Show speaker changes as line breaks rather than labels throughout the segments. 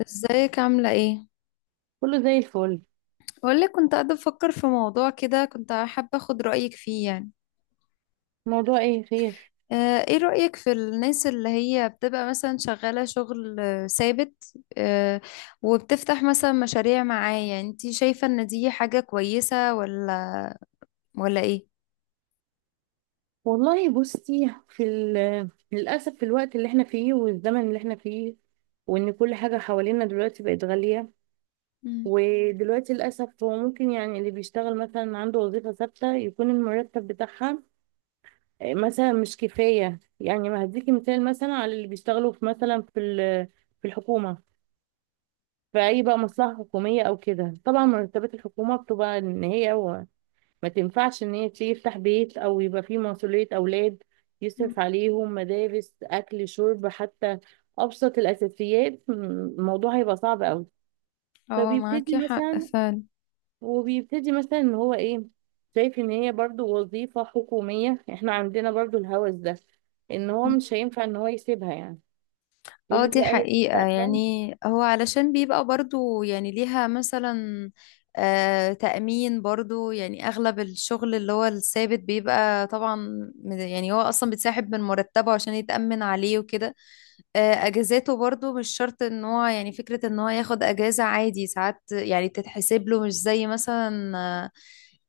ازيك عاملة ايه؟
كله زي الفل.
بقولك كنت قاعدة بفكر في موضوع كده، كنت حابة اخد رأيك فيه يعني.
موضوع ايه، خير؟
ايه رأيك في الناس اللي هي بتبقى مثلا شغالة شغل ثابت، وبتفتح مثلا مشاريع معايا؟ انتي شايفة ان دي حاجة كويسة ولا ايه؟
والله، بصي، للأسف في الوقت اللي احنا فيه والزمن اللي احنا فيه، وان كل حاجة حوالينا دلوقتي بقت غالية.
مم.
ودلوقتي للأسف هو ممكن، يعني اللي بيشتغل مثلا عنده وظيفة ثابتة، يكون المرتب بتاعها مثلا مش كفاية. يعني ما هديكي مثال مثلا على اللي بيشتغلوا في مثلا في الحكومة، في أي بقى مصلحة حكومية أو كده. طبعا مرتبات الحكومة بتبقى إن هي ما تنفعش ان هي تيجي تفتح بيت او يبقى فيه مسؤولية اولاد
مم.
يصرف عليهم مدارس اكل شرب، حتى ابسط الاساسيات. الموضوع هيبقى صعب قوي.
اه،
فبيبتدي
معاكي حق
مثلا،
فعلا.
وبيبتدي مثلا ان هو ايه، شايف ان هي برضو وظيفة حكومية. احنا عندنا برضو الهوس ده، ان هو مش هينفع ان هو يسيبها. يعني يقول
اه،
لك
دي
لا، هي
حقيقة يعني. هو علشان بيبقى برضو يعني ليها مثلا تأمين برضو، يعني أغلب الشغل اللي هو الثابت بيبقى طبعا يعني هو أصلا بيتسحب من مرتبه عشان يتأمن عليه وكده. آه، أجازاته برضو مش شرط، إن هو يعني فكرة إن هو ياخد أجازة عادي، ساعات يعني بتتحسب له مش زي مثلا آه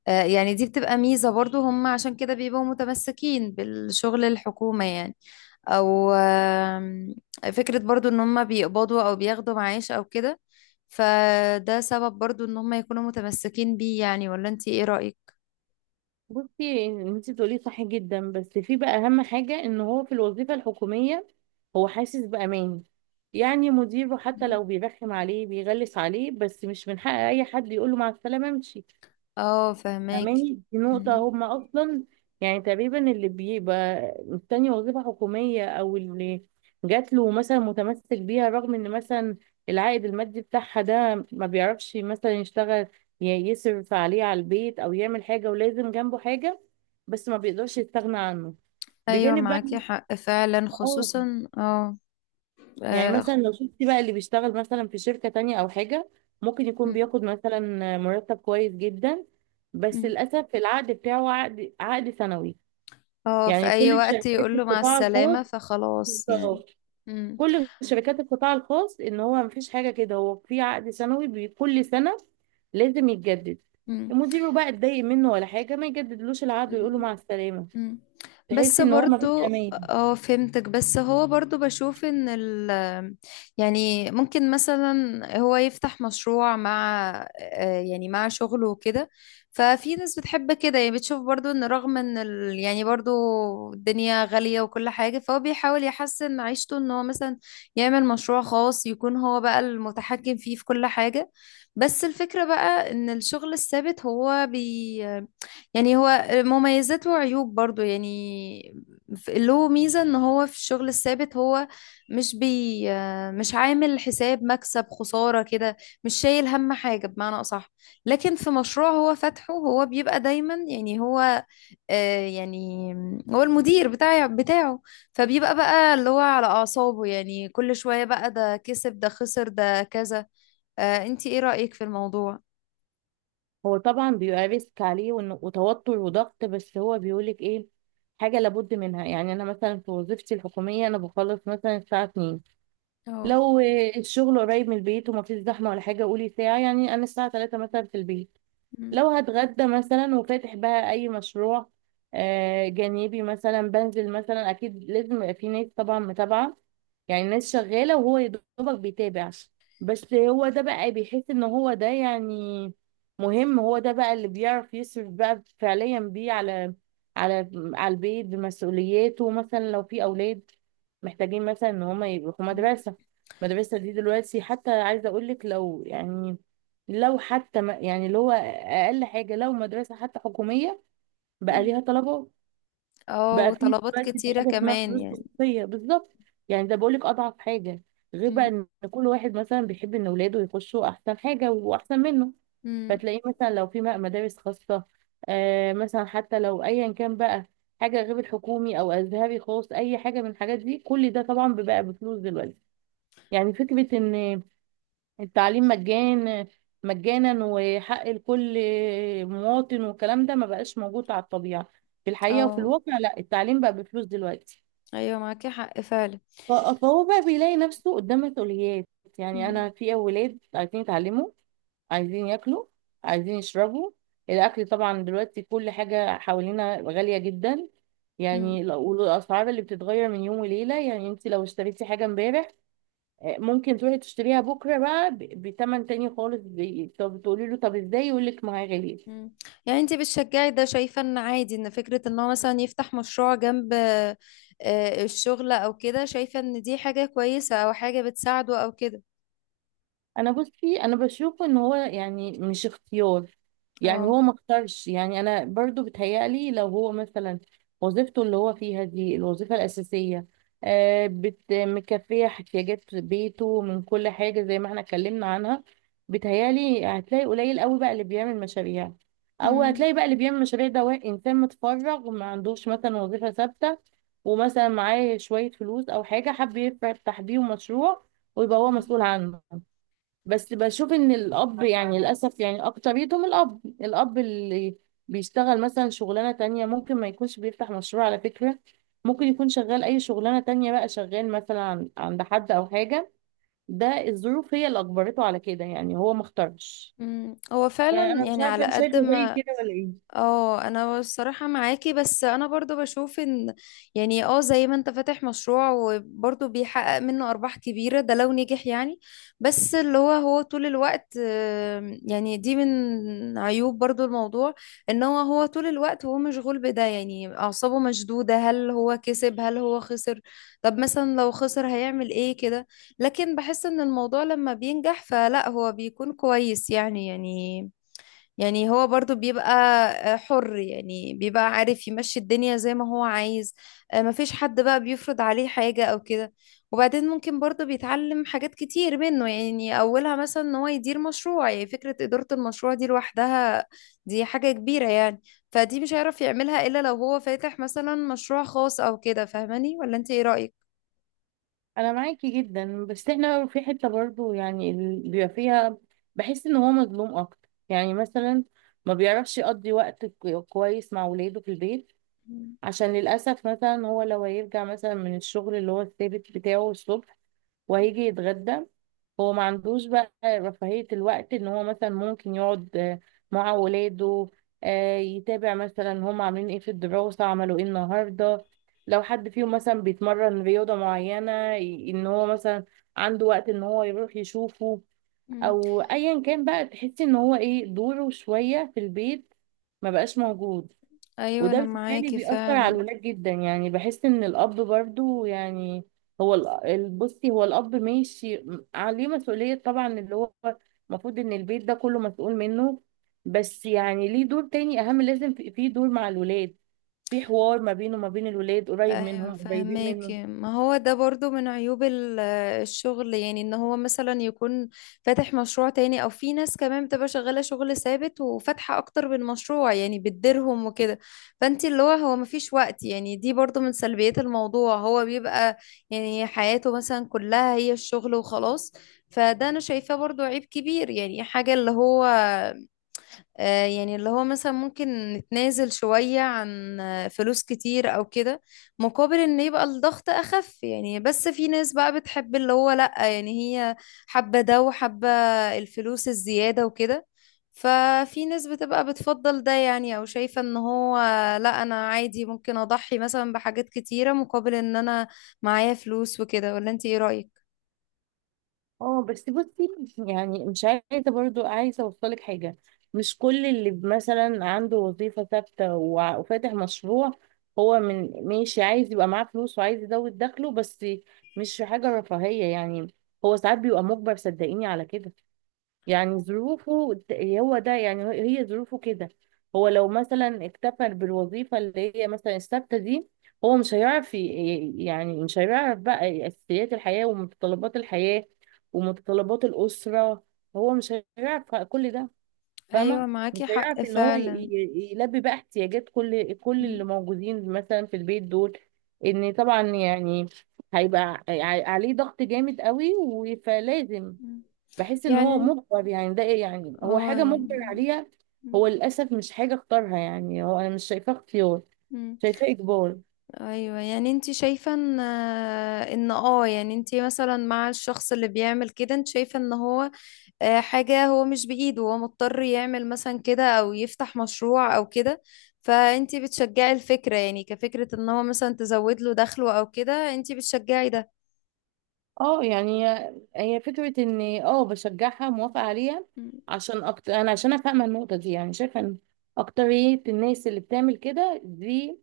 آه، يعني دي بتبقى ميزة برضو، هم عشان كده بيبقوا متمسكين بالشغل الحكومة يعني، او فكرة برضو ان هم بيقبضوا او بياخدوا معاش او كده. فده سبب برضو ان هم يكونوا متمسكين بيه يعني. ولا انتي ايه رأيك؟
بصي انت بتقولي صح جدا، بس في بقى اهم حاجة، ان هو في الوظيفة الحكومية هو حاسس بأمان. يعني مديره حتى لو بيرخم عليه بيغلس عليه، بس مش من حق اي حد يقوله مع السلامة، امشي.
اه، فهماكي.
فاهماني؟ دي نقطة
مم.
هما أصلا، يعني تقريبا اللي بيبقى مستني وظيفة حكومية، أو اللي جات له مثلا، متمسك بيها رغم إن مثلا العائد المادي بتاعها ده ما بيعرفش مثلا يشتغل يصرف عليه، على البيت، أو يعمل حاجة ولازم جنبه حاجة، بس ما بيقدرش يستغنى عنه
ايوه،
بجانب بقى.
معاكي حق فعلا،
اه
خصوصا اه.
يعني
اه
مثلا
خ-
لو شفتي بقى اللي بيشتغل مثلا في شركة تانية أو حاجة، ممكن يكون
مم.
بياخد مثلا مرتب كويس جدا، بس
مم.
للأسف العقد بتاعه عقد سنوي.
في
يعني
اي
كل
وقت
شركات
يقول له مع
القطاع الخاص.
السلامة فخلاص يعني.
بالظبط.
مم.
كل شركات القطاع الخاص، إن هو مفيش حاجة كده، هو في عقد سنوي، كل سنة لازم يتجدد. مديره بقى اتضايق منه ولا حاجة، ما يجددلوش العقد ويقول له
مم.
مع السلامة.
مم.
تحس
بس
إن هو مفيش
برضو
أمان.
اه فهمتك، بس هو برضو بشوف ان يعني ممكن مثلا هو يفتح مشروع مع يعني مع شغله وكده. ففي ناس بتحب كده يعني، بتشوف برضو ان رغم ان ال يعني برضو الدنيا غالية وكل حاجة، فهو بيحاول يحسن عيشته ان هو مثلا يعمل مشروع خاص يكون هو بقى المتحكم فيه في كل حاجة. بس الفكرة بقى ان الشغل الثابت هو بي يعني هو مميزات وعيوب برضو يعني. له ميزة ان هو في الشغل الثابت هو مش بي مش عامل حساب مكسب خسارة كده، مش شايل هم حاجة بمعنى أصح. لكن في مشروع هو فاتحه، هو بيبقى دايما يعني هو، آه، يعني هو المدير بتاعه. فبيبقى بقى اللي هو على أعصابه يعني، كل شوية بقى ده كسب ده خسر ده كذا. انتي ايه رأيك في الموضوع؟
هو طبعا بيبقى ريسك عليه، وتوتر وضغط، بس هو بيقولك ايه، حاجة لابد منها. يعني أنا مثلا في وظيفتي الحكومية، أنا بخلص مثلا الساعة 2،
اه.
لو الشغل قريب من البيت ومفيش زحمة ولا حاجة قولي ساعة، يعني أنا الساعة 3 مثلا في البيت.
مم.
لو هتغدى مثلا، وفاتح بقى اي مشروع جانبي مثلا، بنزل مثلا. اكيد لازم يبقى في ناس طبعا متابعه، يعني ناس شغاله وهو يا دوبك بيتابع. بس هو ده بقى بيحس ان هو ده يعني مهم، هو ده بقى اللي بيعرف يصرف بقى فعليا بيه على البيت بمسؤولياته. مثلا لو في اولاد محتاجين مثلا ان هم يروحوا مدرسه، المدرسه دي دلوقتي حتى عايزه اقول لك، لو يعني لو حتى ما يعني، اللي هو اقل حاجه، لو مدرسه حتى حكوميه بقى
مم.
ليها طلبات.
اه،
بقى في
وطلبات
دلوقتي في
كتيرة
حاجه اسمها
كمان
فلوس
يعني.
خصوصيه. بالظبط. يعني ده بقولك اضعف حاجه، غير بقى
مم.
ان كل واحد مثلا بيحب ان اولاده يخشوا احسن حاجه واحسن منه.
مم.
فتلاقيه مثلا لو في مدارس خاصه، آه مثلا، حتى لو ايا كان بقى، حاجه غير الحكومي او ازهري خاص اي حاجه من الحاجات دي، كل ده طبعا بيبقى بفلوس دلوقتي. يعني فكره ان التعليم مجانا، مجانا وحق لكل مواطن، والكلام ده ما بقاش موجود على الطبيعة، في الحقيقة وفي
اه.
الواقع. لا، التعليم بقى بفلوس دلوقتي.
ايوه، معاكي حق فعلا.
فهو بقى بيلاقي نفسه قدام مسؤوليات. يعني
مم.
أنا في أولاد عايزين يتعلموا، عايزين ياكلوا، عايزين يشربوا. الأكل طبعا دلوقتي كل حاجة حوالينا غالية جدا.
مم.
يعني والأسعار اللي بتتغير من يوم وليلة، يعني انت لو اشتريتي حاجة امبارح، ممكن تروحي تشتريها بكره بقى بتمن تاني خالص. طب تقولي له طب ازاي، يقول لك ما هي غاليه.
مم. يعني انتي بتشجعي ده؟ شايفة ان عادي، ان فكرة ان هو مثلا يفتح مشروع جنب الشغل او كده؟ شايفة ان دي حاجة كويسة او حاجة بتساعده او كده؟
انا بصي، انا بشوف ان هو يعني مش اختيار، يعني
اه.
هو ما اختارش. يعني انا برضو بتهيألي لو هو مثلا وظيفته اللي هو فيها دي الوظيفة الأساسية، آه بت مكفية احتياجات بيته من كل حاجة زي ما احنا اتكلمنا عنها، بتهيألي هتلاقي قليل قوي بقى اللي بيعمل مشاريع. او
مم.
هتلاقي بقى اللي بيعمل مشاريع ده انسان متفرغ وما عندوش مثلا وظيفة ثابتة، ومثلا معاه شوية فلوس او حاجة حب يفتح بيهم مشروع ويبقى هو مسؤول عنه. بس بشوف ان الاب يعني للاسف يعني اكتريتهم، الاب اللي بيشتغل مثلا شغلانه تانية، ممكن ما يكونش بيفتح مشروع على فكره. ممكن يكون شغال اي شغلانه تانية بقى، شغال مثلا عند حد او حاجه. ده الظروف هي اللي اجبرته على كده، يعني هو ما اختارش.
مم. هو فعلا
فانا مش
يعني
عارفه
على
انت شايفه
قد
زي
ما.
كده ولا ايه.
اه، انا الصراحة معاكي، بس انا برضو بشوف ان يعني اه زي ما انت فاتح مشروع وبرضو بيحقق منه ارباح كبيرة، ده لو نجح يعني. بس اللي هو هو طول الوقت يعني دي من عيوب برضو الموضوع، ان هو هو طول الوقت هو مشغول بده يعني، اعصابه مشدودة، هل هو كسب هل هو خسر؟ طب مثلا لو خسر هيعمل ايه كده؟ لكن بحس ان الموضوع لما بينجح فلا هو بيكون كويس يعني، يعني هو برضو بيبقى حر يعني، بيبقى عارف يمشي الدنيا زي ما هو عايز، مفيش حد بقى بيفرض عليه حاجة أو كده. وبعدين ممكن برضو بيتعلم حاجات كتير منه يعني، أولها مثلا إن هو يدير مشروع. يعني فكرة إدارة المشروع دي لوحدها دي حاجة كبيرة يعني. فدي مش هيعرف يعملها إلا لو هو فاتح مثلا مشروع خاص أو كده. فاهماني ولا أنت إيه رأيك؟
انا معاكي جدا، بس احنا في حته برضو يعني بيبقى فيها، بحس ان هو مظلوم اكتر. يعني مثلا ما بيعرفش يقضي وقت كويس مع ولاده في البيت،
مم.
عشان للأسف مثلا هو لو هيرجع مثلا من الشغل اللي هو الثابت بتاعه الصبح وهيجي يتغدى، هو ما عندوش بقى رفاهية الوقت ان هو مثلا ممكن يقعد مع ولاده، يتابع مثلا هم عاملين ايه في الدراسة، عملوا ايه النهاردة، لو حد فيهم مثلا بيتمرن رياضة معينة، ان هو مثلا عنده وقت ان هو يروح يشوفه،
مم.
او ايا كان بقى. تحسي ان هو ايه، دوره شوية في البيت ما بقاش موجود.
أيوة،
وده
أنا
بالتالي
معاكي
بيأثر على
فعلا.
الولاد جدا. يعني بحس ان الاب برضو، يعني هو بصي، هو الاب ماشي، عليه مسؤولية طبعا، اللي هو المفروض ان البيت ده كله مسؤول منه، بس يعني ليه دور تاني اهم. لازم في دور مع الولاد، في حوار ما بينه وما بين الولاد، قريب
ايوه
منهم قريبين منه.
فهماكي. ما هو ده برضو من عيوب الشغل يعني، ان هو مثلا يكون فاتح مشروع تاني، او في ناس كمان بتبقى شغالة شغل ثابت وفاتحة اكتر من مشروع يعني بتديرهم وكده. فانت اللي هو هو مفيش وقت، يعني دي برضو من سلبيات الموضوع، هو بيبقى يعني حياته مثلا كلها هي الشغل وخلاص. فده انا شايفاه برضو عيب كبير يعني. حاجة اللي هو يعني اللي هو مثلا ممكن نتنازل شوية عن فلوس كتير أو كده مقابل إن يبقى الضغط أخف يعني. بس في ناس بقى بتحب اللي هو لأ، يعني هي حابة ده، وحابة الفلوس الزيادة وكده. ففي ناس بتبقى بتفضل ده يعني، أو شايفة إن هو لأ، أنا عادي ممكن أضحي مثلا بحاجات كتيرة مقابل إن أنا معايا فلوس وكده. ولا أنت إيه رأيك؟
اه بس بصي، يعني مش عايزه برضو، عايزه اوصلك حاجه. مش كل اللي مثلا عنده وظيفه ثابته وفاتح مشروع هو من ماشي عايز يبقى معاه فلوس وعايز يزود دخله بس. مش حاجه رفاهيه. يعني هو ساعات بيبقى مجبر صدقيني على كده. يعني ظروفه، هو ده يعني، هي هي ظروفه كده. هو لو مثلا اكتفى بالوظيفة اللي هي مثلا الثابتة دي، هو مش هيعرف يعني مش هيعرف بقى أساسيات الحياة ومتطلبات الحياة ومتطلبات الأسرة. هو مش هيعرف كل ده. فاهمة؟
أيوة
مش
معاكي حق
هيعرف ان هو
فعلا.
يلبي بقى احتياجات كل اللي
م-
موجودين مثلا في البيت دول. ان طبعا يعني هيبقى عليه ضغط جامد قوي فلازم.
م.
بحس ان
يعني
هو
أنت-
مجبر، يعني ده إيه، يعني هو
اه
حاجه
يعني
مجبر عليها.
م.
هو للاسف مش حاجه اختارها، يعني هو انا مش شايفاه اختيار،
مم.
شايفاه اجبار.
ايوه يعني انت شايفه ان ان اه يعني انت مثلا مع الشخص اللي بيعمل كده، انت شايفه ان هو حاجه هو مش بايده، هو مضطر يعمل مثلا كده او يفتح مشروع او كده. فانت بتشجعي الفكره يعني، كفكره ان هو مثلا تزود له دخله او كده، انت بتشجعي ده؟
اه يعني هي فكره، ان بشجعها، موافقه عليها.
مم.
عشان أكتر انا، عشان أنا فاهمه النقطه دي، يعني شايفه ان اكتريه الناس اللي بتعمل كده دي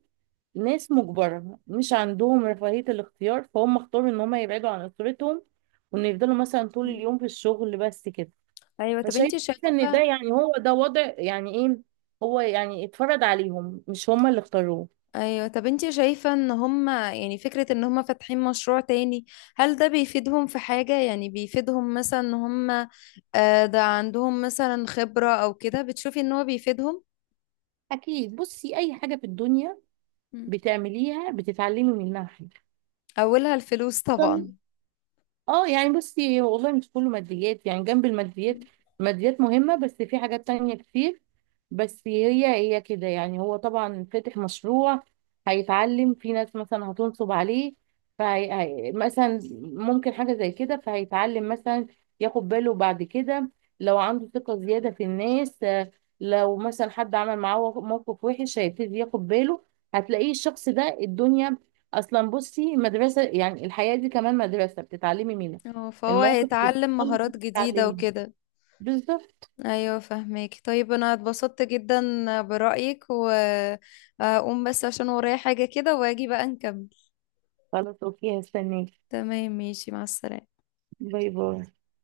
ناس مجبره مش عندهم رفاهيه الاختيار. فهم اختاروا ان هم يبعدوا عن اسرتهم، وان يفضلوا مثلا طول
مم.
اليوم في الشغل بس كده.
ايوه طب انت
فشايفة ان
شايفه.
ده يعني هو ده وضع، يعني ايه، هو يعني اتفرض عليهم مش هما اللي اختاروه.
ايوه طب انتي شايفة ان هما يعني فكرة ان هما فاتحين مشروع تاني، هل ده بيفيدهم في حاجة؟ يعني بيفيدهم مثلا ان هما ده عندهم مثلا خبرة او كده؟ بتشوفي ان هو بيفيدهم؟
اكيد، بصي، اي حاجة في الدنيا
مم.
بتعمليها بتتعلمي منها حاجة.
اولها الفلوس طبعا.
اه، يعني بصي، هو والله مش كله ماديات، يعني جنب الماديات،
مم.
الماديات مهمة بس في حاجات تانية كتير. بس هي هي كده. يعني هو طبعا فاتح مشروع هيتعلم، في ناس مثلا هتنصب عليه، فهي مثلا ممكن حاجة زي كده، فهيتعلم مثلا ياخد باله بعد كده. لو عنده ثقة زيادة في الناس لو مثلا حد عمل معاه موقف وحش هيبتدي ياخد باله. هتلاقيه الشخص ده الدنيا اصلا بصي مدرسه، يعني الحياه دي كمان مدرسه بتتعلمي منها،
اه، فهو
المواقف اللي
هيتعلم
بتحصل لك دي
مهارات جديدة
بتتعلمي.
وكده.
بالظبط.
ايوه فهماكي. طيب انا اتبسطت جدا برأيك، واقوم بس عشان ورايا حاجة كده، واجي بقى نكمل.
خلاص، اوكي، هستناكي.
تمام، ماشي، مع السلامة.
باي باي.